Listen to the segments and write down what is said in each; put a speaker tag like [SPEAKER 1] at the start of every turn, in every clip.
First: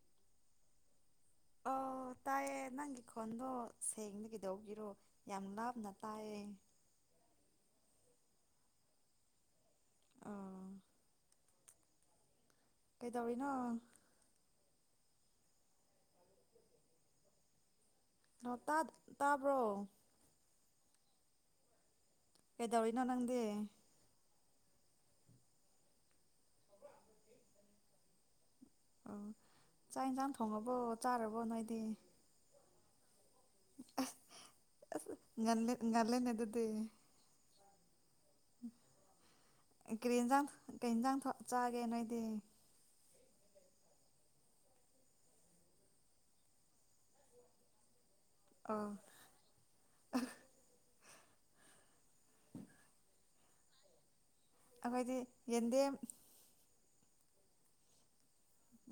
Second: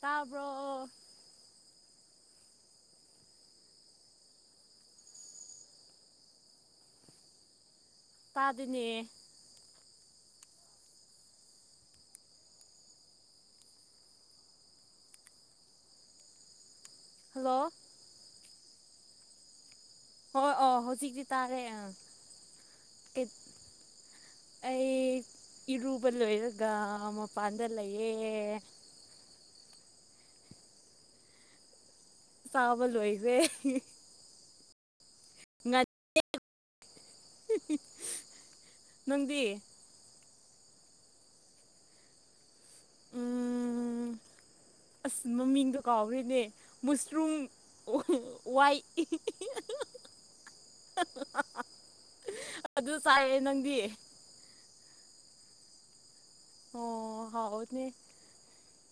[SPEAKER 1] ꯇꯥꯕ꯭ꯔꯣ
[SPEAKER 2] ꯑꯣ ꯇꯥꯏꯌꯦ ꯅꯪꯒꯤ ꯈꯣꯟꯗꯣ ꯁꯦꯡꯅꯒꯤꯗꯧꯕꯒꯤꯔꯣ ꯌꯥꯝ ꯂꯥꯞꯅ ꯇꯥꯏꯌꯦ
[SPEAKER 1] ꯄꯥꯗꯅꯦ
[SPEAKER 2] ꯑ ꯀꯩꯗꯧꯔꯤꯅꯣ
[SPEAKER 1] ꯍꯜꯂꯣ
[SPEAKER 2] ꯇꯥ ꯇꯥꯕ꯭ꯔꯣ
[SPEAKER 1] ꯍꯣꯏ ꯑꯣ ꯍꯧꯖꯤꯛꯇꯤ ꯇꯥꯔꯦ ꯑꯥ
[SPEAKER 2] ꯀꯩꯗꯧꯂꯤꯅꯣ ꯅꯪꯗꯦ
[SPEAKER 1] ꯑꯩ ꯏꯔꯨꯕ ꯂꯣꯏꯔꯒ ꯃꯄꯥꯟꯗ ꯂꯩꯌꯦ
[SPEAKER 2] ꯑꯣ ꯆꯥꯛ ꯌꯦꯟꯁꯥꯡ ꯊꯣꯡꯉꯕꯣ ꯆꯥꯔꯕꯣ ꯅꯣꯏꯗꯤ
[SPEAKER 1] ꯆꯥꯕ ꯂꯣꯏꯁꯦ
[SPEAKER 2] ꯉꯜꯂ ꯉꯜꯂꯦꯅꯦ ꯑꯗꯨꯗꯤ
[SPEAKER 1] ꯅꯪꯗꯤ
[SPEAKER 2] ꯀꯔꯤ ꯌꯦꯟꯁꯥꯡ ꯀꯩ ꯌꯦꯟꯖꯥꯡ ꯆꯥꯒꯦ ꯅꯣꯏꯗꯤ
[SPEAKER 1] ꯎꯝ ꯑꯁ ꯃꯃꯤꯡꯗ ꯀꯥꯎꯒ꯭ꯔꯦꯅꯦ ꯃꯨꯁꯔꯨꯝ ꯋꯥꯏ
[SPEAKER 2] ꯑꯣ
[SPEAKER 1] ꯑꯗꯨ ꯆꯥꯏꯑꯦ ꯅꯪꯗꯤ
[SPEAKER 2] ꯑꯈꯣꯏꯗꯤ ꯌꯦꯟꯗꯦꯝ
[SPEAKER 1] ꯑꯣ ꯍꯥꯎꯅꯦ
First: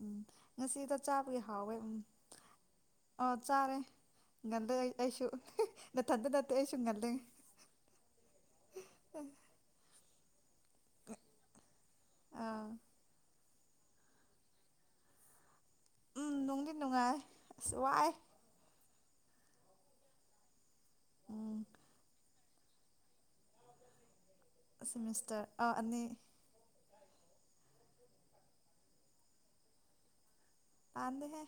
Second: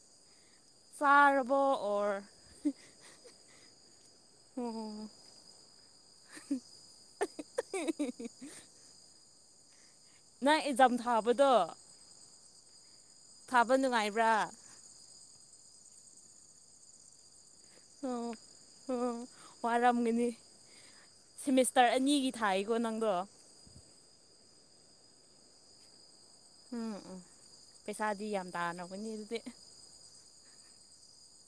[SPEAKER 2] ꯎꯝ ꯉꯁꯤꯗ ꯆꯥꯕꯒꯤ
[SPEAKER 1] ꯆꯥꯔꯕꯣ
[SPEAKER 2] ꯍꯥꯎꯋꯦ ꯎꯝ
[SPEAKER 1] ꯑꯣꯔ
[SPEAKER 2] ꯑꯣ ꯆꯥꯔꯦ ꯉꯜꯂꯦ
[SPEAKER 1] ꯑꯣ
[SPEAKER 2] ꯑꯩ ꯑꯩꯁꯨ ꯃꯊꯟꯇ ꯅꯠꯇꯦ ꯑꯩꯁꯨ ꯉꯜꯂꯦ
[SPEAKER 1] ꯅꯪ ꯑꯦꯛꯖꯥꯝ ꯊꯥꯕꯗꯣ
[SPEAKER 2] ꯑꯥ
[SPEAKER 1] ꯊꯥꯕ ꯅꯨꯡꯉꯥꯏꯕ꯭ꯔꯥ
[SPEAKER 2] ꯎꯝ ꯅꯨꯡꯗꯤ ꯅꯨꯡꯉꯥꯢ ꯁꯋꯥꯏ
[SPEAKER 1] ꯑꯣ ꯑꯣ ꯋꯥꯔꯝꯒꯅꯤ
[SPEAKER 2] ꯎꯝ
[SPEAKER 1] ꯁꯦꯃꯤꯁꯇꯔ ꯑꯅꯤꯒꯤ ꯊꯥꯏꯀꯣ ꯅꯪꯗꯣ
[SPEAKER 2] ꯁꯦꯃꯤꯁꯇꯔ ꯑ ꯥ ꯑꯅꯤ
[SPEAKER 1] ꯎꯝ ꯎꯝ ꯄꯩꯁꯥꯗꯤ ꯌꯥꯝ ꯇꯥꯅꯕꯅꯤ ꯑꯗꯨꯗꯤ
[SPEAKER 2] ꯇꯥꯟꯗꯦꯍꯦ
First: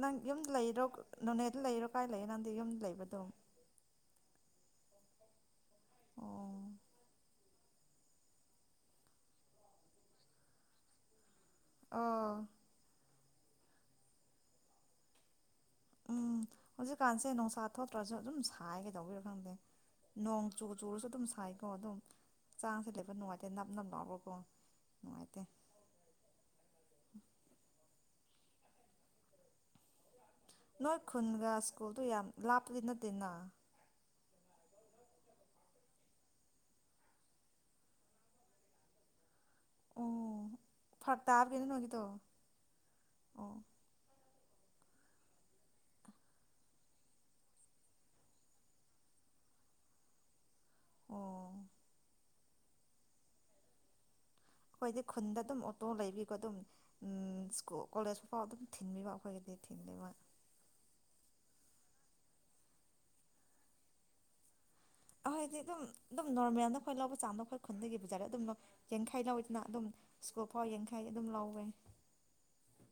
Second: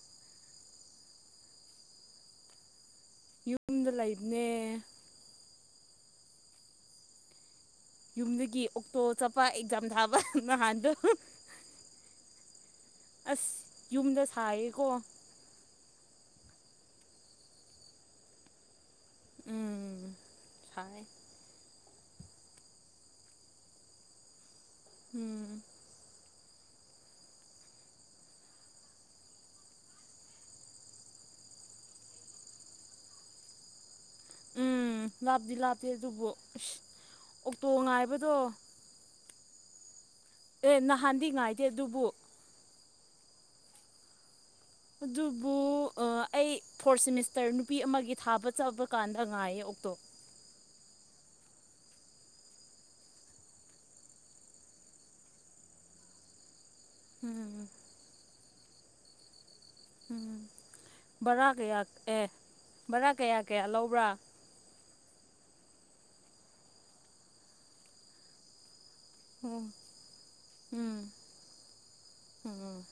[SPEAKER 2] ꯅꯪ ꯌꯨꯝꯗ ꯂꯩꯔꯣ ꯅꯣꯅꯦꯗ ꯂꯩꯔꯣ ꯀꯥꯏ ꯂꯩꯌꯦ ꯅꯪꯗꯤ ꯌꯨꯝ ꯂꯩꯕ
[SPEAKER 1] ꯌꯨꯝꯗ ꯂꯩ ꯅꯦ
[SPEAKER 2] ꯑꯣ
[SPEAKER 1] ꯌꯨꯝꯗꯒꯤ ꯑꯣꯛꯇꯣ ꯆꯠꯄ ꯑꯦꯛꯖꯥꯝ ꯊꯥꯕ ꯅꯍꯥꯟꯗꯣ
[SPEAKER 2] ꯑꯥ
[SPEAKER 1] ꯑꯁ ꯌꯨꯝꯗ ꯁꯥꯏꯌꯦꯀꯣ
[SPEAKER 2] ꯎꯝ ꯍꯧꯖꯤꯛꯀꯥꯟꯁꯦ ꯅꯨꯡꯁꯥ ꯊꯣꯛꯇ꯭ꯔꯁꯨ ꯑꯗꯨꯝ ꯁꯥꯏ ꯇꯧꯕꯤꯔꯥ ꯈꯪꯗꯦ
[SPEAKER 1] ꯎꯝ
[SPEAKER 2] ꯅꯣꯡ ꯆꯨ
[SPEAKER 1] ꯁꯥꯏ
[SPEAKER 2] ꯆꯨꯔꯁꯨ ꯑꯗꯨꯝ ꯁꯥꯏꯀꯣ ꯑꯗꯨꯝ ꯆꯥꯟꯁ ꯂꯩꯕ ꯅꯨꯡꯉꯥꯏꯇꯦ ꯅꯞ ꯅꯞ ꯂꯥꯎꯕꯀꯣ ꯅꯨꯡꯉꯥꯏꯇꯦ
[SPEAKER 1] ꯎꯝ
[SPEAKER 2] [inaudible] ꯅꯣꯏ ꯈꯨꯟꯒ ꯁ꯭ꯀꯨꯜꯗꯨ ꯌꯥꯝ ꯂꯥꯞꯄꯗꯤ ꯅꯠꯇꯦꯅ
[SPEAKER 1] ꯎꯝ ꯂꯥꯞꯇꯤ ꯂꯥꯞꯇꯦ ꯑꯗꯨꯕꯨ ꯑꯁ ꯑꯣꯛꯇꯣ ꯉꯥꯏꯕꯗꯣ
[SPEAKER 2] ꯑꯣ
[SPEAKER 1] ꯑꯦ
[SPEAKER 2] ꯐꯔꯛ
[SPEAKER 1] ꯅꯥꯍꯥꯟꯗꯤ ꯉꯥꯏꯗꯦ
[SPEAKER 2] ꯇꯥꯕꯒꯤꯅꯦ ꯅꯣꯏꯒꯤꯗꯣ
[SPEAKER 1] ꯑꯗꯨꯕꯨ
[SPEAKER 2] ꯑꯣ
[SPEAKER 1] ꯑꯗꯨꯕꯨ ꯑꯩ ꯐꯣꯔꯠ ꯁꯦꯃꯤꯁꯇꯔ ꯅꯨꯄꯤ ꯑꯃꯒꯤ ꯊꯥꯕ ꯆꯠꯕ ꯀꯥꯟꯗ ꯉꯥꯏꯌꯦ ꯑꯣꯛꯇꯣ
[SPEAKER 2] ꯑꯣ ꯑꯩꯈꯣꯏꯗꯤ ꯈꯨꯟꯗ ꯑꯗꯨꯝ ꯑꯣꯇꯣ ꯂꯩꯕꯤꯀꯣ ꯑꯗꯨꯝ ꯎꯝ ꯁꯀꯨꯜ ꯀꯣꯂꯦꯁ ꯄꯥꯎ ꯑꯗꯨꯝ ꯊꯤꯟꯕꯤꯕ ꯑꯩꯈꯣꯏꯒꯤꯗꯤ ꯊꯤꯟꯕꯤꯕ
[SPEAKER 1] ꯎꯝ ꯕꯥꯔꯥ ꯀꯌꯥ ꯑꯦ ꯕꯥꯔꯥ ꯀꯌꯥ ꯀꯌꯥ ꯂꯧꯕ꯭ꯔꯥ
[SPEAKER 2] ꯑꯩꯈꯣꯏꯗꯤ ꯑꯗꯨꯝ ꯑꯗꯨꯝ ꯅꯣꯔꯃꯦꯜꯅ ꯑꯩꯈꯣꯏ ꯂꯧꯕ ꯆꯥꯡꯗꯣ ꯑꯩꯈꯣꯏ ꯈꯨꯟꯗꯥꯒꯤ ꯕꯥꯖꯥꯔꯗ ꯑꯗꯨꯝ ꯌꯥꯡꯈꯩ
[SPEAKER 1] ꯎꯝ
[SPEAKER 2] ꯂꯧꯗꯅ ꯑꯗꯨꯝ ꯁ꯭ꯀꯨꯜ ꯐꯥꯎ
[SPEAKER 1] ꯎꯝ
[SPEAKER 2] ꯌꯥꯡꯈꯩ ꯑꯗꯨꯝ ꯂꯧꯋꯦ
[SPEAKER 1] ꯎꯝ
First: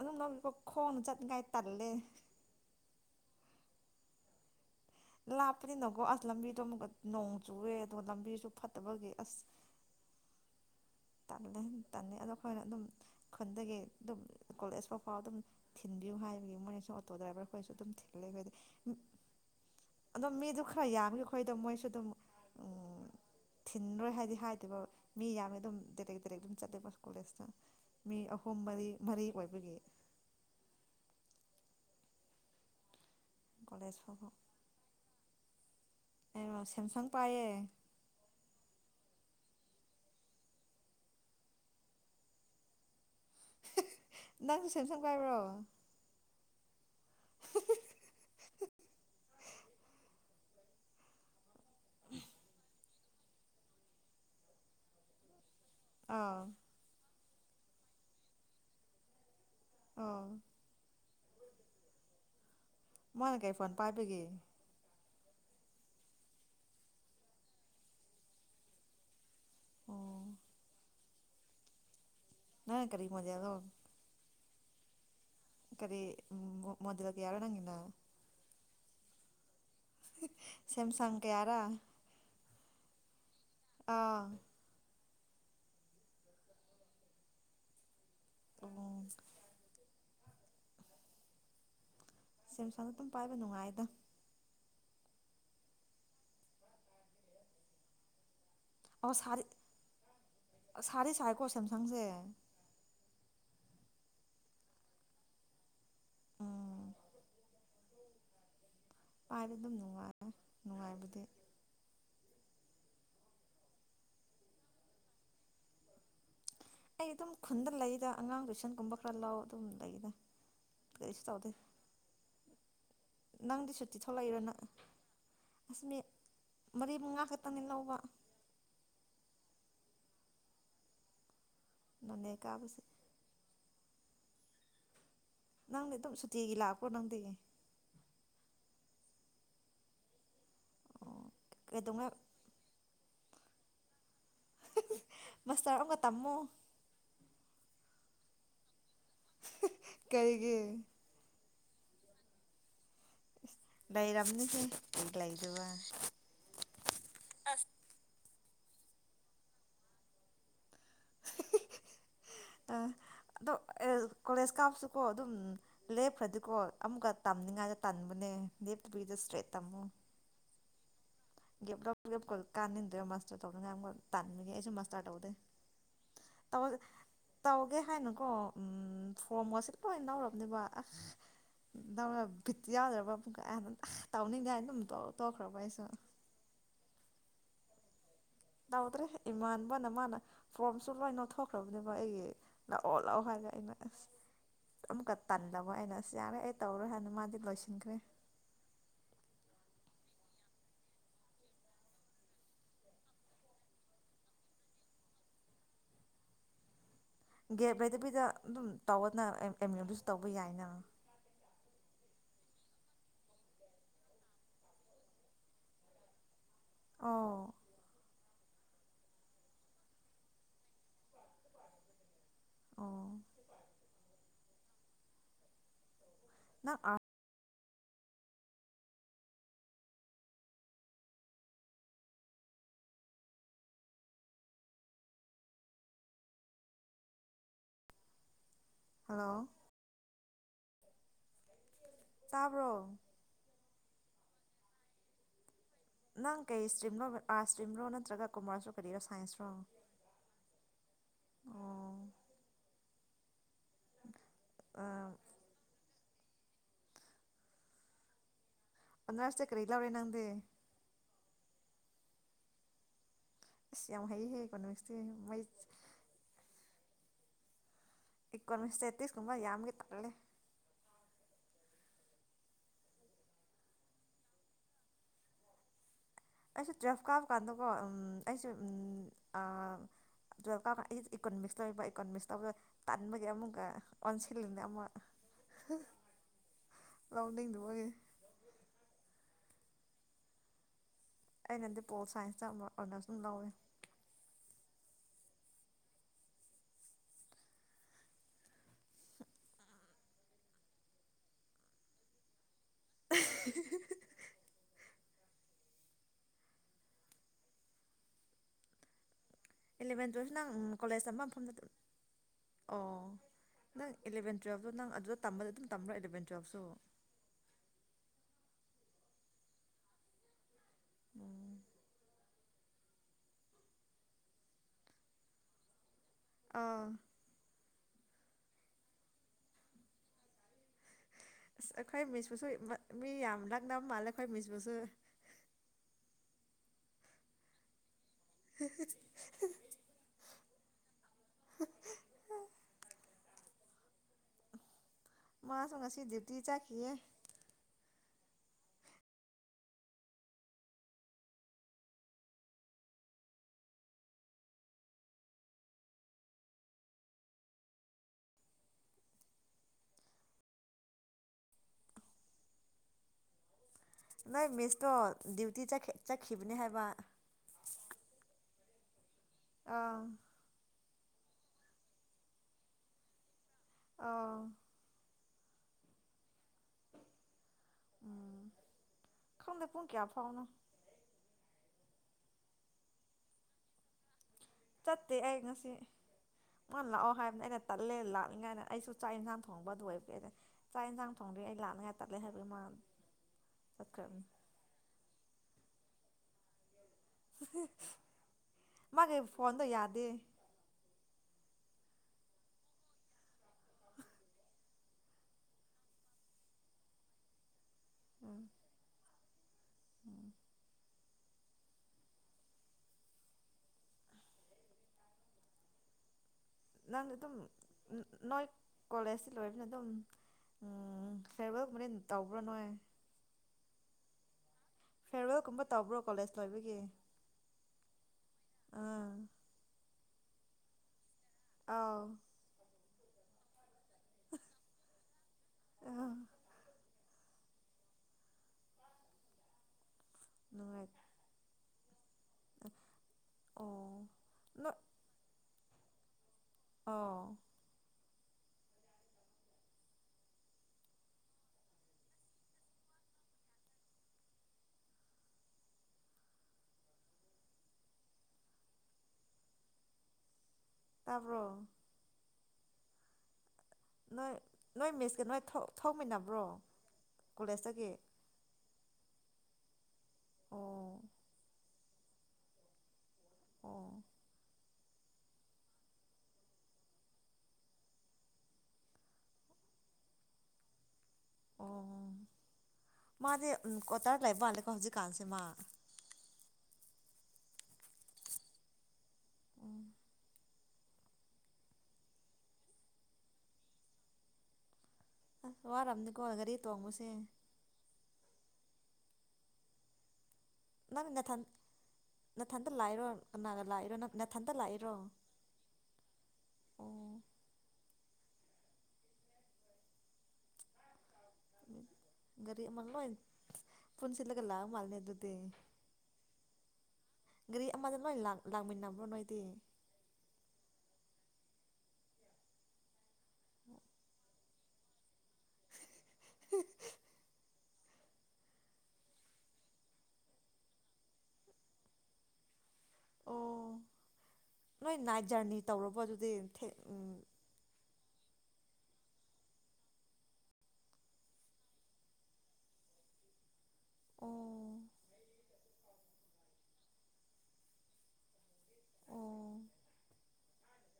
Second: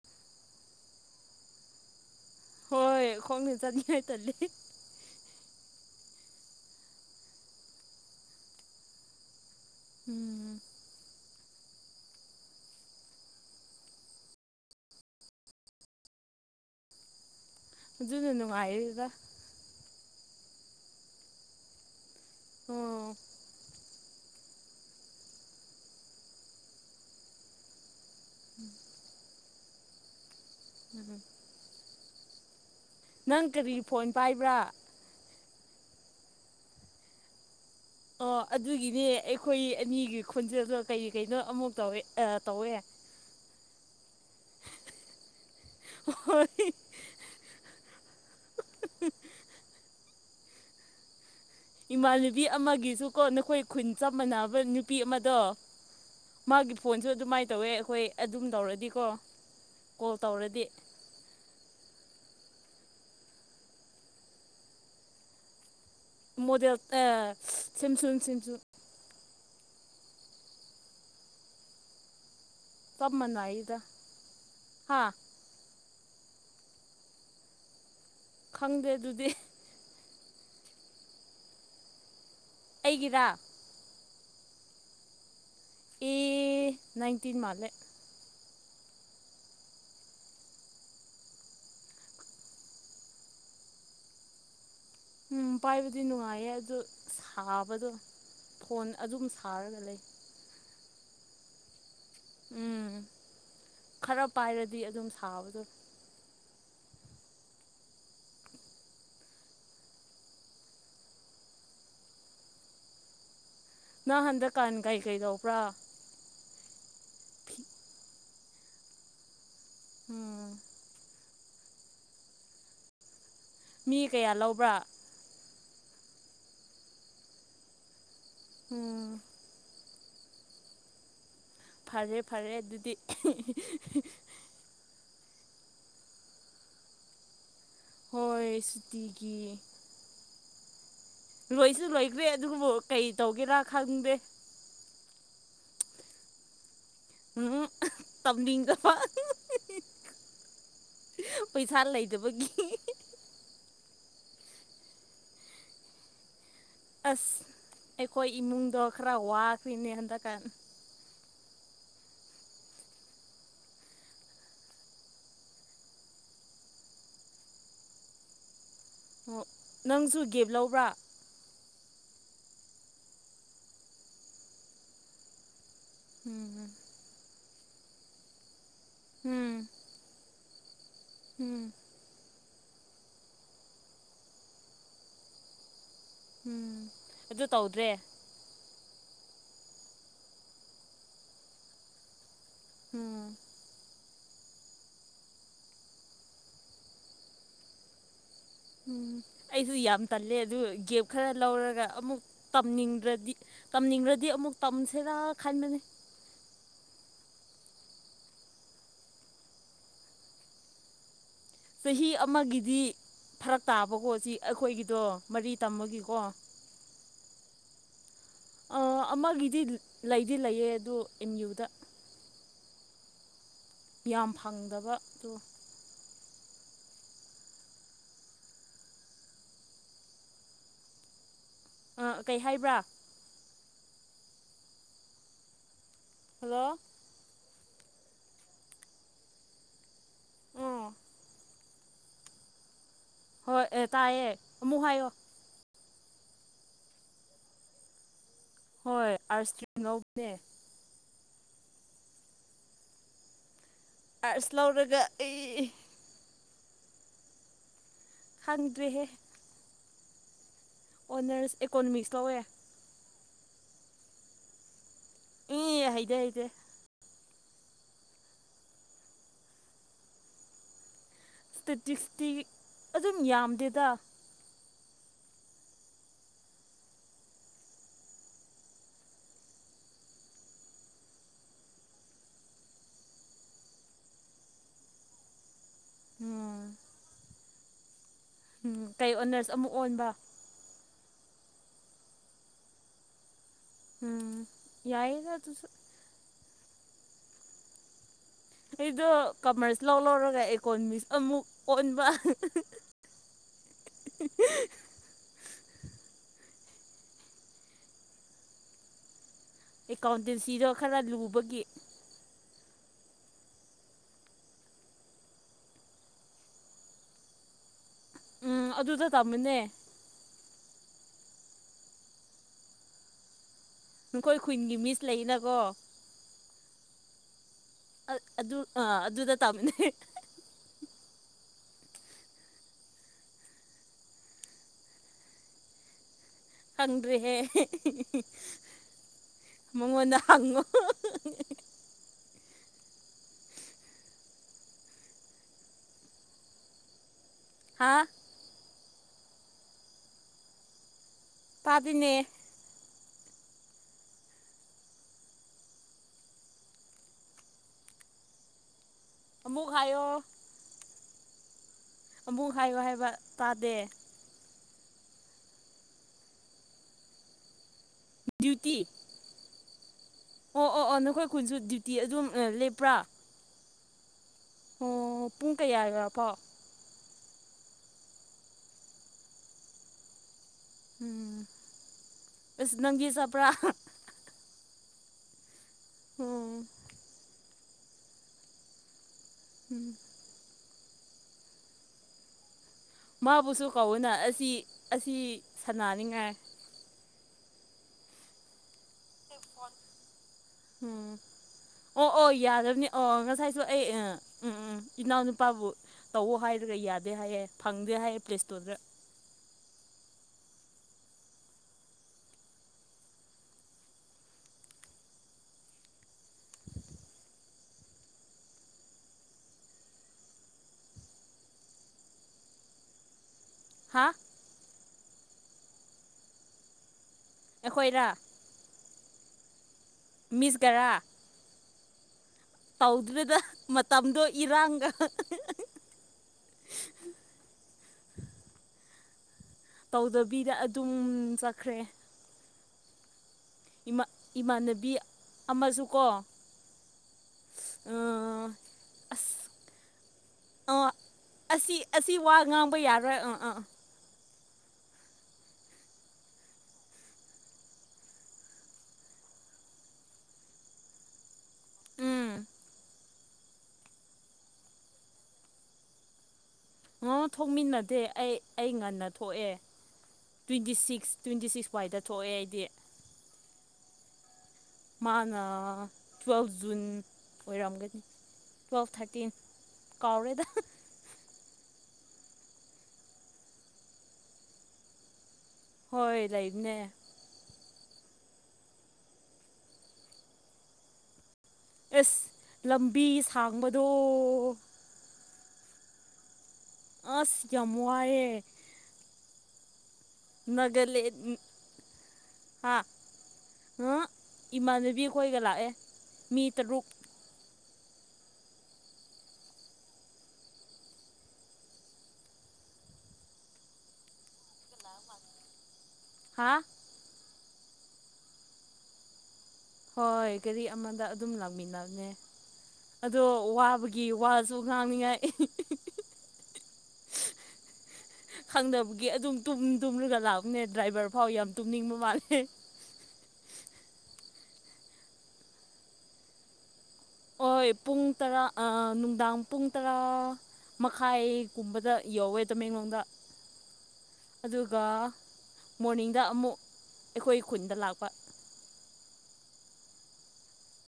[SPEAKER 2] ꯑꯗꯨꯝ ꯂꯧꯋꯦ ꯈꯣꯟꯅ ꯆꯠꯅꯉꯥꯏ ꯇꯥꯜꯂꯦ
[SPEAKER 1] ꯍꯣꯏ ꯈꯣꯡꯅ ꯆꯠꯅꯉꯥꯏ ꯇꯥꯜꯂꯦ
[SPEAKER 2] ꯂꯥꯞꯄꯅꯤꯅꯀꯣ ꯑꯁ ꯂꯝꯕꯤꯗꯣ ꯑꯃꯨꯛꯀ ꯅꯣꯡ ꯆꯨꯑꯦ ꯑꯗꯨꯒꯗꯣ ꯂꯝꯕꯤꯁꯨ ꯐꯠꯇꯕꯒꯤ ꯑꯁ
[SPEAKER 1] ꯎꯝ
[SPEAKER 2] ꯇꯜꯂꯦ ꯇꯜꯂꯦ ꯑꯗꯣ ꯑꯩꯈꯣꯏꯅ ꯑꯗꯨꯝ ꯈꯨꯟꯗꯒꯤ ꯑꯗꯨꯝ ꯀꯣꯂꯦꯖ ꯐꯥꯎ ꯐꯥꯎ ꯑꯗꯨꯝ ꯊꯤꯟꯕꯤꯌꯨ ꯍꯥꯏꯕꯒꯤ ꯃꯣꯏꯅꯁꯨ ꯑꯣꯇꯣ ꯗ꯭ꯔꯥꯏꯚꯔ ꯑꯩꯈꯣꯏꯁꯨ ꯑꯗꯨꯝ ꯊꯤꯜꯂꯦ
[SPEAKER 1] ꯑꯗꯨꯅ
[SPEAKER 2] ꯈꯣꯢꯗꯤ
[SPEAKER 1] ꯅꯨꯡꯉꯥꯏꯔꯤꯗ
[SPEAKER 2] ꯑꯗꯨꯝ ꯃꯤꯗꯨ ꯈꯔ ꯌꯥꯝꯕꯒꯤ ꯑꯩꯈꯣꯏꯗꯣ ꯃꯣꯏꯁꯨ ꯑꯗꯨꯝ
[SPEAKER 1] ꯎꯝ
[SPEAKER 2] ꯊꯤꯟꯔꯣꯏ ꯍꯥꯏꯗꯤ ꯍꯥꯏꯗꯦꯕ ꯃꯤ ꯌꯥꯝꯃꯦ ꯑꯗꯨꯝ ꯇꯔꯦꯛ ꯇꯦꯛ ꯑꯗꯨꯝ ꯆꯠꯂꯦꯕ ꯀꯣꯂꯦꯁꯇ ꯃꯤ ꯑꯍꯨꯝ ꯃꯔꯤ ꯃꯔꯤ ꯑꯣꯏ [unintelligible]
[SPEAKER 1] ꯎꯝ꯫ ꯅꯪ ꯀꯔꯤ ꯐꯣꯟ ꯄꯥꯏꯕ꯭ꯔꯥ꯫
[SPEAKER 2] ꯑꯦ ꯁꯦꯝꯁꯪ ꯄꯥꯏꯌꯦ꯫
[SPEAKER 1] ꯑꯣ ꯑꯗꯨꯒꯤꯅꯦ ꯑꯩꯈꯣꯏ ꯑꯅꯤꯒꯤ ꯈꯣꯟꯖꯦꯜꯗꯣ ꯀꯔꯤ ꯀꯩꯅꯣ ꯑꯃꯨꯛ ꯇꯧꯋꯦ ꯇꯧꯋꯦ꯫
[SPEAKER 2] ꯅꯪꯁꯨ ꯁꯦꯝꯁꯪ ꯄꯥꯏꯕ꯭ꯔꯣ꯫
[SPEAKER 1] [unintelligible] ꯏꯃꯥꯟꯅꯕꯤ ꯑꯃꯒꯤꯁꯨ꯫ ꯀꯣ ꯅꯈꯣꯏ ꯈꯨꯟ ꯆꯞ ꯃꯥꯟꯅꯕ ꯅꯨꯄꯤ ꯑꯃꯗꯣ꯫
[SPEAKER 2] ꯑꯥ
[SPEAKER 1] ꯃꯥꯒꯤ ꯐꯣꯟꯁꯨ ꯑꯗꯨꯃꯥꯏꯅ꯫ ꯀ ꯇꯧꯋꯦ ꯑꯩꯈꯣꯏ ꯑꯗꯨꯝ ꯇꯧꯔꯗꯤꯀꯣ꯫ ꯀꯣꯜ
[SPEAKER 2] ꯑꯥ
[SPEAKER 1] ꯇꯧꯔꯗꯤ꯫
[SPEAKER 2] ꯃꯥꯅ ꯀꯩ ꯐꯣꯟ ꯄꯥꯏꯕꯒꯦ꯫
[SPEAKER 1] ꯃꯣꯗꯦꯜ ꯑ ꯁꯤꯝꯁꯨꯡ ꯁꯤꯁꯨ꯫
[SPEAKER 2] ꯑꯣ꯫ ꯅ ꯀꯔꯤ ꯃꯖꯥꯗꯣ꯫
[SPEAKER 1] ꯍꯥꯥ꯫
[SPEAKER 2] ꯀꯔꯤ ꯃꯣꯗꯤꯗ ꯀꯌꯥꯕ ꯅ ꯀꯅ꯫
[SPEAKER 1] ꯈꯪꯗꯦ ꯑꯗꯨꯗꯤ꯫
[SPEAKER 2] ꯁꯤꯝꯁꯪ ꯀꯌꯥ꯫
[SPEAKER 1] ꯑꯩꯩꯒꯤꯗ꯫ ꯑꯦ ꯅꯥꯏꯟꯇꯤꯟ ꯃꯥꯂꯦ꯫
[SPEAKER 2] ꯑꯣ꯫ ꯁꯦꯝꯁꯥꯡꯗ ꯑꯗꯨꯝ ꯄꯥꯏꯕ ꯅꯨꯡꯉꯥꯏꯗ꯫
[SPEAKER 1] ꯎꯝ ꯄꯥꯏꯕꯗꯤ ꯅꯨꯡꯉꯥꯏꯌꯦ ꯑꯗꯨ ꯁꯥꯕꯗꯣ꯫ ꯐꯣꯟ ꯑꯗꯨꯝ ꯁꯥꯔꯒ ꯂꯩ꯫
[SPEAKER 2] ꯁꯥꯔꯤ ꯁꯥꯏꯀꯣ ꯁꯦꯝꯁꯪꯁꯦ꯫
[SPEAKER 1] ꯎꯝ ꯈꯔ ꯄꯥꯏꯔꯗꯤ ꯑꯗꯨꯝ ꯁꯥꯕꯗꯔ꯫
[SPEAKER 2] ꯎꯝ ꯄꯥꯏꯕꯗꯤ ꯑꯗꯨꯝ ꯅꯨꯡꯉꯥꯏꯔꯦ ꯅꯨꯡꯉꯥꯏꯕꯗꯤ꯫
[SPEAKER 1] ꯅ ꯍꯟꯗꯛꯀꯥꯟ ꯀꯩ ꯀꯩ ꯇꯧꯕ꯭ꯔꯥ꯫
[SPEAKER 2] ꯑꯩ ꯑꯗꯨꯝ ꯈꯨꯟꯗ ꯂꯩꯗ꯫ ꯑꯉꯥꯡ ꯀꯨꯏꯁꯟꯒꯨꯝꯕ ꯈꯔ ꯂꯥꯎꯑꯣ꯫
[SPEAKER 1] ꯎꯝ꯫
[SPEAKER 2] ꯆꯥꯎꯗ꯫ ꯅꯪꯗꯤ ꯁꯨꯇꯤ
[SPEAKER 1] ꯃꯤ ꯀꯌꯥ
[SPEAKER 2] ꯊꯣꯂꯛꯏꯔ ꯅ꯫
[SPEAKER 1] ꯂꯧꯕ꯭ꯔꯥ
[SPEAKER 2] ꯑꯁꯤꯅꯨꯃꯤꯠ ꯃꯔꯤ ꯃꯉꯥ ꯈꯛꯇꯅꯤ ꯂꯧꯕ꯫
[SPEAKER 1] ꯎꯝ꯫ ꯐꯔꯦ
[SPEAKER 2] ꯅꯣꯅꯦ
[SPEAKER 1] ꯐꯔꯦ
[SPEAKER 2] ꯀꯥꯕꯁꯦ
[SPEAKER 1] ꯑꯗꯨꯗꯤ꯫
[SPEAKER 2] ꯅꯪꯅꯦ ꯑꯗꯨꯝ ꯁꯨꯇꯤꯒꯤ ꯂꯥꯛꯑꯀꯣ ꯅꯪꯗꯤ
[SPEAKER 1] ꯍꯣꯏ ꯁꯇꯤꯒꯒꯤ ꯂꯣꯏꯁꯨ
[SPEAKER 2] ꯀꯩꯗꯧꯉꯩ
[SPEAKER 1] ꯂꯣꯏꯈ꯭ꯔꯦ ꯑꯗꯨꯒꯕꯣ ꯀꯩ ꯇꯧꯒꯦꯔꯥ ꯈꯪꯗꯦ
[SPEAKER 2] ꯃꯁ ꯆꯔꯒ ꯇꯝꯃꯣ
[SPEAKER 1] ꯎꯝ ꯇꯝꯅꯤꯡꯗꯕꯥ
[SPEAKER 2] ꯀꯔꯤꯒꯤ
[SPEAKER 1] ꯄꯩꯁꯥ ꯂꯩꯗꯕꯒꯤ
[SPEAKER 2] ꯂꯩꯏꯔꯝꯅꯤꯁꯦ ꯀ ꯂ ꯂꯩꯗꯕ
[SPEAKER 1] ꯑꯁ ꯑꯩꯈꯣꯏ ꯏꯃꯨꯡꯗꯣ ꯈꯔ ꯋꯥꯈ꯭ꯣꯏꯅꯦ ꯍꯟꯗꯛꯀꯥꯟ
[SPEAKER 2] ꯑꯥ ꯑꯗꯣ ꯀꯣꯂꯦꯖ ꯀꯥꯞꯁꯨꯀꯣ ꯑꯗꯨꯝ ꯂꯦꯞꯈ꯭ꯔꯗꯤꯀꯣ ꯑꯃꯨꯛꯀ ꯇꯝꯅꯤꯡꯉꯥꯏꯗ ꯇꯟꯕꯅꯦ ꯂꯦꯞꯇꯕꯤꯗ
[SPEAKER 1] ꯑꯣ
[SPEAKER 2] ꯏꯁꯇ꯭ꯔꯦꯠ
[SPEAKER 1] ꯅꯪꯁꯨ ꯒꯤꯞ ꯂꯧꯕ꯭ꯔꯥ
[SPEAKER 2] ꯒꯦꯞꯦꯞ ꯀꯥꯅꯤꯡꯟꯗ꯭ꯔꯦꯁꯇ ꯇꯧꯅꯤꯡ ꯇꯥꯟꯅꯤꯡꯒꯦ ꯑꯩꯁꯨ ꯃꯁꯇꯥꯔ ꯇꯧꯗꯦ ꯇꯧ
[SPEAKER 1] ꯎꯝ
[SPEAKER 2] ꯇꯧꯒꯦ ꯍꯥꯏꯅꯨꯀꯣ ꯎꯝ
[SPEAKER 1] ꯎꯝ
[SPEAKER 2] ꯐꯣꯔꯝꯒꯣꯁꯤ ꯂꯣꯏ ꯅꯧꯔꯕꯅꯦꯕ
[SPEAKER 1] ꯎꯝ
[SPEAKER 2] [unintelligible] ꯕꯤꯠ ꯌꯥꯎꯗ꯭ꯔꯕ ꯄꯨꯡꯀꯥ ꯍ ꯇꯧꯅꯤꯡꯉꯦ ꯍꯥꯏꯅ ꯑꯗꯨꯝꯧ ꯇꯣꯛꯑꯈ꯭ꯔꯕ ꯑꯩꯁꯨ
[SPEAKER 1] ꯎꯝ ꯑꯗꯨ ꯇꯧꯗ꯭ꯔꯦ
[SPEAKER 2] ꯇꯧꯗ꯭ꯔꯦ ꯏꯃꯅꯕꯅ ꯃꯥꯅ ꯐꯣꯔꯝꯁꯨ ꯂꯣꯏ ꯂꯧꯊꯣꯛꯈ꯭ꯔꯕꯅꯦꯕ ꯑꯩꯒꯤ ꯑꯣꯂ
[SPEAKER 1] ꯎꯝ
[SPEAKER 2] ꯍꯥꯏ ꯌꯥꯅ ꯑꯃꯨꯛꯀ ꯇꯜꯂꯕ ꯑꯩꯅ ꯑꯁ ꯌꯥꯔꯦ ꯑꯩ ꯇꯧꯔꯣꯏ ꯍꯥꯏꯅ ꯃꯥꯗꯤ ꯂꯣꯏꯁꯤꯟꯈ꯭ꯔꯦ
[SPEAKER 1] ꯎꯝ ꯑꯩꯁꯨ ꯌꯥꯝ ꯇꯜꯂꯦ ꯑꯗꯨ ꯒꯤꯒꯦꯞ ꯈꯔ ꯂꯧꯔꯒ ꯑꯃꯨꯛꯅꯤꯡꯗ꯭ꯔꯗꯤ ꯇꯝꯅꯤꯡꯗ꯭ꯔꯗꯤ ꯑꯃꯨꯛ ꯇꯝꯁꯤꯔꯥ ꯈꯟꯕꯅꯦ
[SPEAKER 2] ꯒꯦꯞ ꯂꯩꯗꯕꯤꯗ ꯑꯗꯨꯝ ꯇꯧꯕꯅ ꯑꯦꯝ ꯌꯦꯝꯗꯨꯁꯨ ꯇꯧꯕ ꯌꯥꯏꯅ
[SPEAKER 1] ꯆꯍꯤ ꯑꯃꯒꯤꯗꯤ ꯐꯔꯛ ꯇꯥꯕꯀꯣ ꯁꯤ ꯑꯩꯈꯣꯏꯒꯤꯗꯣ ꯃꯔꯤ ꯇꯝꯃꯒꯤꯀꯣ
[SPEAKER 2] ꯑꯥ
[SPEAKER 1] ꯑꯃꯒꯤꯗꯤ ꯂꯩꯗꯤ ꯂꯩꯑꯦ ꯑꯗꯨ ꯑꯦꯝ ꯌꯨꯗ
[SPEAKER 2] ꯑꯣ
[SPEAKER 1] ꯌꯥꯝ ꯐꯪꯗꯕꯗꯨ
[SPEAKER 2] ꯅꯪ ꯑꯥ
[SPEAKER 1] ꯑ ꯀꯩ ꯍꯥꯏꯕ꯭ꯔꯥ ꯍꯜꯂꯣ
[SPEAKER 2] ꯍꯜꯂꯣ
[SPEAKER 1] ꯑꯥ
[SPEAKER 2] ꯇꯥꯕ꯭ꯔꯣ
[SPEAKER 1] ꯍꯣꯏ ꯑꯦ ꯇꯥꯏꯌꯦ ꯑꯃꯨꯛ ꯍꯥꯏꯌꯣ
[SPEAKER 2] ꯅꯪ ꯀꯩ ꯏꯁꯇ꯭ꯔꯤꯝꯅꯣ ꯑꯥ ꯏꯁꯇ꯭ꯔꯤꯝꯂꯣ ꯅꯠꯇ꯭ꯔꯒ ꯀꯣꯃꯔꯁꯔꯣ ꯀꯔꯤꯔꯣ
[SPEAKER 1] ꯍꯣꯏ
[SPEAKER 2] ꯁꯥꯏꯟꯁꯔꯣ
[SPEAKER 1] ꯑꯁꯇ꯭ꯔꯤ ꯉꯧꯕꯅꯦ
[SPEAKER 2] ꯑꯣ
[SPEAKER 1] ꯑꯥꯔꯁ ꯂꯧꯔꯒ ꯑꯩ ꯈꯪꯗ꯭ꯔꯦꯍꯦ
[SPEAKER 2] ꯑꫭꯅꯔꯁꯇꯤ ꯀꯔꯤ ꯂꯧꯔꯦ ꯅꯪ ꯗꯦ
[SPEAKER 1] ꯑꯣꯅꯔꯁ ꯑꯦꯀꯣꯅꯣꯃꯤꯁ ꯂꯧꯋꯦ
[SPEAKER 2] ꯑꯁ ꯌꯥꯝ ꯍꯩꯍꯦ ꯏꯀꯣꯅꫭꯃꯤꯛꯁ ꯃꯧ
[SPEAKER 1] ꯑꯦ ꯍꯩꯇꯦ ꯍꯩꯇꯦ
[SPEAKER 2] ꯏꯀꫭꯅ ꯁꯇꯦꯠꯇꯤꯁ ꯀꯨꯝꯕ ꯌꯥꯝꯕꯒꯤ ꯇꯜꯂꯦ
[SPEAKER 1] ꯁꯇꯦꯇꯤꯛꯁꯇꯤ ꯑꯗꯨꯝ ꯌꯥꯝꯗꯦꯗ
[SPEAKER 2] ꯑꯩꯁꯨ ꯇꯨꯋꯜꯐ ꯀꯥꯕ ꯀꯥꯟꯗꯀꯣ ꯎꯝ ꯑꯩꯁꯨ ꯎꯝ ꯑ ꯇꯨꯋꯜꯞ ꯀꯥꯕ ꯀꯥꯟꯗ ꯑꯩꯁꯨ ꯏꯀꯣꯅꯣꯃꯤꯛꯁ ꯂꯧꯋꯦꯕ ꯏꯀꯣꯅꯣꯃꯤꯛꯁꯇꯗ ꯇꯟꯕꯒꯤ ꯑꯃꯨꯛꯀ ꯑꯣꯟꯁꯤꯜꯂꯤꯅꯦ ꯑꯃꯨꯛ
[SPEAKER 1] ꯎꯝ
[SPEAKER 2] ꯂꯧꯅꯤꯡꯗꯕꯒꯤ
[SPEAKER 1] ꯎꯝ ꯀꯩ ꯑꯣꯅꯔꯁ ꯑꯃꯨꯛ ꯑꯣꯟꯕ
[SPEAKER 2] ꯑꯩꯅꯗꯤ ꯄꫭꯜ ꯁꯥꯏꯟꯁꯇ ꯑꯃꯨꯛ ꯑꫭꯅꯔꯁ ꯇꯨꯝ ꯂꯧꯋꯦ
[SPEAKER 1] ꯎꯝ ꯌꯥꯏꯗ ꯑꯗꯨꯁꯨ ꯑꯩꯗꯣ ꯀꯃꯔꯁ ꯂꯧ ꯂꯧꯔꯒ ꯏꯀꯣꯅꯣꯃꯤꯛꯁ ꯑꯃꯨꯛ ꯑꯣꯟꯕ [inaudible]
[SPEAKER 2] ꯑꯦꯂꯚꯦꯟ ꯇꯨꯋꯦꯜꯐ ꯅꯪ
[SPEAKER 1] ꯑꯦꯀꯥꯎꯟꯇꯦꯟꯁꯤꯗꯣ ꯈꯔ
[SPEAKER 2] ꯀꯣꯂꯦꯖ ꯇꯝꯕ ꯃꯐꯝꯗ
[SPEAKER 1] ꯂꯨꯕꯒꯤ
[SPEAKER 2] ꯑꯣ ꯅꯪ ꯏꯂꯚꯦꯟ ꯇꯨꯌꯦꯜꯐꯇꯣ ꯅꯪ ꯑꯗꯨꯗ ꯇꯝꯕꯗ ꯑꯗꯨꯝ ꯇꯝꯕ꯭ꯔꫭ ꯏꯂꯚꯦꯟ ꯇꯨꯋꯦꯜꯐꯁꯨ
[SPEAKER 1] ꯎꯝ ꯑꯗꯨꯗ ꯇꯝꯃꯤꯅꯦ ꯅꯈꯣꯏ ꯈꯨꯟꯒꯤ ꯃꯤꯁ ꯂꯩꯅꯀꯣ
[SPEAKER 2] ꯑꯥ
[SPEAKER 1] ꯑꯗꯨ ꯑꯥ ꯑꯗꯨꯗ ꯇꯝꯅꯦ
[SPEAKER 2] ꯑꯁ ꯑꯩꯈꯣꯏ ꯃꯤꯁꯄꯨꯁꯨ ꯃꯤ ꯌꯥꯝ ꯂꯥꯛꯅꯕ ꯃꯥꯜꯂꯦ ꯑꯩꯈꯣꯏ ꯃꯤꯁꯄꯨꯁꯨ
[SPEAKER 1] ꯈꯪꯗ꯭ꯔꯤꯍꯦ ꯃꯉꯣꯟꯗ ꯍꯪꯉꫭ
[SPEAKER 2] [inaudible] ꯃꯥꯁꯨ ꯉꯁꯤ ꯗ꯭ꯋꯨꯇꯤ ꯆꯠꯈꯤꯌꯦ
[SPEAKER 1] ꯍꯥ ꯇꯥꯗꯦꯅꯦ ꯑꯃꯨꯛ ꯍꯥꯏꯌꫭ ꯑꯃꯨꯛ ꯍꯥꯏꯌꫭ ꯍꯥꯏꯕ ꯇꯥꯗꯦ
[SPEAKER 2] ꯅꯡ ꯃꯤꯁ ꯇꯣ ꯗꯨ
[SPEAKER 1] ꯗ꯭ꯌꯨꯇꯤ
[SPEAKER 2] ꯑꯥ
[SPEAKER 1] ꯈꯣꯏ ꯈꯨꯨꯟꯁꯨ ꯗ꯭ꯌꯨꯇꯤ ꯑꯗꯨꯝ ꯑ ꯂꯦꯞꯄ꯭ꯔꯥ
[SPEAKER 2] ꯑ
[SPEAKER 1] ꯑꯣ ꯄꯨꯡ ꯀꯌꯥꯒ ꯐꯥꯎ
[SPEAKER 2] ꯎꯝ ꯈꯪꯗꯦ ꯄꯨꯨꯡ ꯀꯌꯥ ꯐꯥꯎꯅꫭ
[SPEAKER 1] ꯎꯝ ꯎꯁ ꯅꯪꯒꯤ ꯆꯄ꯭ꯔꯥ
[SPEAKER 2] ꯆꯥꯠꯇꯦ ꯑꯩ ꯉꯁꯤ
[SPEAKER 1] ꯎꯝ
[SPEAKER 2] ꯃꯥꯟ ꯂꯥꯑꯣ ꯍꯥꯏꯕꯅꯦ ꯑꯩꯅ ꯇꯜꯂꯦ ꯂꯥꯛꯅꯤꯡꯉꯥꯏꯅ ꯑꯩꯁꯨ ꯆꯥꯛ ꯏꯟꯁꯥꯡ ꯊꫭꯡꯕꯗꯨ
[SPEAKER 1] ꯎꯝ
[SPEAKER 2] ꯑꯣꯏꯈ꯭ꯔꯦꯅꯦ ꯆꯥꯛ ꯍꯟꯖꯥꯡ ꯊꯣꯡꯗꯦ ꯑꯩ ꯂꯅ ꯉ ꯍꯥꯏꯠꯇꯔ ꯂꯩ ꯍꯥꯏꯔꯕ꯭ꯔꯥꯟ꯫
[SPEAKER 1] ꯃꯥꯕꯨꯁꯨ ꯀꯧꯋꯅ ꯑꯁꯤ ꯑꯁꯤ꯫ ꯅꯥꯅꯤꯉꯥꯏ꯫
[SPEAKER 2] [unintelligible] ꯃꯥꯒꯤ ꯐꯣꯟꯗꯣ ꯌꯥꯗꯦ꯫
[SPEAKER 1] ꯎꯝ ꯑꯣ ꯑꯣ ꯌꯥꯗꯕꯅꯤ ꯑꯣ ꯉꯁꯥꯏꯁꯨ ꯑꯩ ꯎꯝ ꯎꯝ ꯏꯅꯥꯎꯅꯨꯄꯥꯕꯨ ꯇꯧꯋ ꯍꯥꯏꯔꯒ ꯌꯥꯗꯦ ꯍꯥꯏꯌꯦ꯫ ꯐꯪꯗꯦ ꯍꯥꯏꯌꯦ ꯄ꯭ꯂꯦ
[SPEAKER 2] ꯎꯝ
[SPEAKER 1] ꯏꯁꯇꯣꯔꯗ꯫
[SPEAKER 2] ꯎꯝ꯫ ꯅꯪ ꯑꯗꯨꯝ ꯅꯣꯏ ꯀꯣꯂꯦꯖꯁꯤ ꯂꯣꯏꯕꯅꯤꯅ ꯑꯗꯨꯝ ꯐꯤꯌꯔꯋꯦꯜꯃꯦꯟ ꯇꯧꯕ꯭ꯔꯥ ꯅꯣꯏ꯫
[SPEAKER 1] ꯍꯥꯥ꯫
[SPEAKER 2] ꯐꯦꯔꯋꯦꯜꯒꯨꯝꯕ ꯇꯧꯕ꯭ꯔꯣ ꯀꯣꯂꯦꯖ ꯂꯣꯏꯕꯒꯤ꯫
[SPEAKER 1] ꯑꯩꯈꯣꯏꯔ꯫
[SPEAKER 2] ꯑꯥ
[SPEAKER 1] ꯃꯤꯁꯒꯔꯥ꯫
[SPEAKER 2] ꯑꯥꯎ
[SPEAKER 1] ꯇꯧꯗ꯭ꯔꯤꯗ ꯃꯇꯝꯗꯣ ꯏꯔꯥꯡꯒ꯫
[SPEAKER 2] ꯑꯥ
[SPEAKER 1] ꯇꯧꯗꯕꯤꯗ
[SPEAKER 2] ꯅꯨꯡꯉꯥꯏ
[SPEAKER 1] ꯑꯗꯨꯝ꯫ ꯈ꯭ꯔꯦ꯫
[SPEAKER 2] [inaudible]
[SPEAKER 1] ꯏꯃꯥꯟ ꯏꯃꯥꯟꯅꯕꯤ ꯑꯃꯁꯨꯀꯣ
[SPEAKER 2] ꯑꯧ
[SPEAKER 1] ꯑꯥ ꯑꯁ ꯑꯥ ꯑꯁꯤ ꯑꯁꯤ ꯋꯥ ꯉꯥꯡꯕ ꯌꯥꯔꯣꯏ ꯑꯥ ꯑꯥ꯫
[SPEAKER 2] ꯇꯥꯕꯔꯣ
[SPEAKER 1] ꯎꯝ꯫
[SPEAKER 2] ꯅꯣꯏ ꯅꯣꯏ ꯃꯤꯁꯀ ꯅꯣꯏ ꯊꯣꯛꯃꯤꯟꯅꯕ꯭ꯔꯣ꯫
[SPEAKER 1] ꯉꯥ ꯊꯣꯛꯃꯤꯟꯅꯗꯦ ꯑꯩ ꯑꯩ ꯉꯟꯅꯥ ꯊꯣꯛꯑꯦ ꯇ꯭ꯋꯦꯟꯇꯤ
[SPEAKER 2] ꯑꯣ
[SPEAKER 1] ꯁꯤꯛꯁ ꯇ꯭ꯋꯦꯟꯇꯤ ꯁꯤꯛꯁ ꯋꯥꯏꯗ꯫ ꯊꯣꯛꯑꯦ ꯑꯩꯗꯤ꯫
[SPEAKER 2] ꯑꯣ꯫
[SPEAKER 1] ꯃꯥꯅ ꯇ꯭ꯨꯋꯦꯜꯐ ꯖꯨꯟ ꯑꯣꯏꯔꯝꯒꯅꯤ ꯇ꯭ꯋꯦꯜꯐ ꯊꯥꯔꯇꯤꯟ ꯀꯥꯎꯔꯦꯗ꯫
[SPEAKER 2] ꯑꯣ ꯃꯥꯗꯤꯦ ꯀꯇꯥꯔ ꯂꯩꯕ ꯃꯥꯂꯦꯀꯣ ꯍꯧꯖꯤꯛ ꯀꯥꯟꯁꯤ ꯃꯥ꯫
[SPEAKER 1] ꯍꯣꯏ ꯂꯩꯅꯦ꯫
[SPEAKER 2] ꯎꯝ
[SPEAKER 1] ꯑꯦꯁ ꯂꯝꯕꯤ ꯁꯥꯡꯕꯗꯣ꯫
[SPEAKER 2] ꯑ ꯑꯔꯝꯅꯤ ꯀꯣꯜ ꯀꯔꯤ꯫
[SPEAKER 1] ꯑꯁ ꯌꯥꯝ ꯋꯥꯌꯦ꯫ [unintelligible]
[SPEAKER 2] ꯅꯪ ꯅꯊ ꯅꯅꯥꯊꯟꯗ
[SPEAKER 1] ꯍꯥ
[SPEAKER 2] ꯂꯥꯛꯏꯔꯣ ꯂꯥꯛꯏꯔꯣ
[SPEAKER 1] ꯉ
[SPEAKER 2] ꯅꯪ ꯅꯥꯊꯟꯇ ꯂꯥꯛꯏꯔꯣ
[SPEAKER 1] ꯏꯃꯥꯟꯅꯕꯤ ꯈꯣꯏꯒ ꯂꯥꯛꯑꯦ ꯃꯤ ꯇꯔꯨꯛ
[SPEAKER 2] ꯑꯣ꯫ ꯔꯤ ꯃꯜꯂ ꯐꯟ ꯁꯤꯂꯒꯂ ꯃꯥꯜꯂꯦ ꯑꯗꯨꯗꯤ꯫
[SPEAKER 1] ꯍꯥ꯫
[SPEAKER 2] ꯒꯥꯔꯤ ꯑꯃꯗ ꯅꯣꯏ ꯂꯥꯛꯃꯤꯟꯅꯕ꯭ꯔꯣ ꯅꯣꯏꯗꯤ꯫
[SPEAKER 1] ꯍꯣꯏ ꯒꯥꯔꯤ ꯑꯃꯗ ꯑꯗꯨꯝ ꯂꯥꯛꯃꯤꯟꯅꯕꯅꯦ ꯑꯗꯣ ꯋꯥꯕꯒꯤ ꯋꯥꯁꯨ ꯉꯥꯡꯅꯤꯉꯥꯏ꯫ ꯈꯪꯗꯅꯕꯒꯤ ꯑꯗꯨꯝ ꯇꯨꯝ ꯇꯨꯝꯂꯒ ꯂꯥꯛꯕꯅꯦ ꯗ꯭ꯔꯥꯏꯚꯔ ꯐꯥꯎ ꯌꯥꯝ ꯇꯨꯝꯅꯤꯡꯕ ꯃꯥꯜꯂꯦ
[SPEAKER 2] ꯑꯣ ꯅꯣꯏ ꯅꯥꯏꯠ ꯖꯔꯅꯤ ꯇꯧꯔꯕ ꯑꯗꯨꯗꯤ꯫ ꯎꯝ
[SPEAKER 1] ꯨ ꯇꯔꯥ ꯅꯨꯡꯗꯥꯡ ꯄꯨꯡ ꯇꯔꯥ ꯃꯈꯥꯏꯒꯨꯝꯕꯗ ꯌꯧꯋꯦ ꯇꯃꯦꯡꯂꯣꯡꯗ꯫
[SPEAKER 2] ꯑꯣ
[SPEAKER 1] ꯑꯗꯨꯒ꯫ ꯃꯣꯔꯅꯤꯡꯗ ꯑꯃꯨꯛ ꯑꯩꯈꯣꯏ ꯈꯨꯟꯗ ꯂꯥꯛꯄ꯫
[SPEAKER 2] ꯑꯣ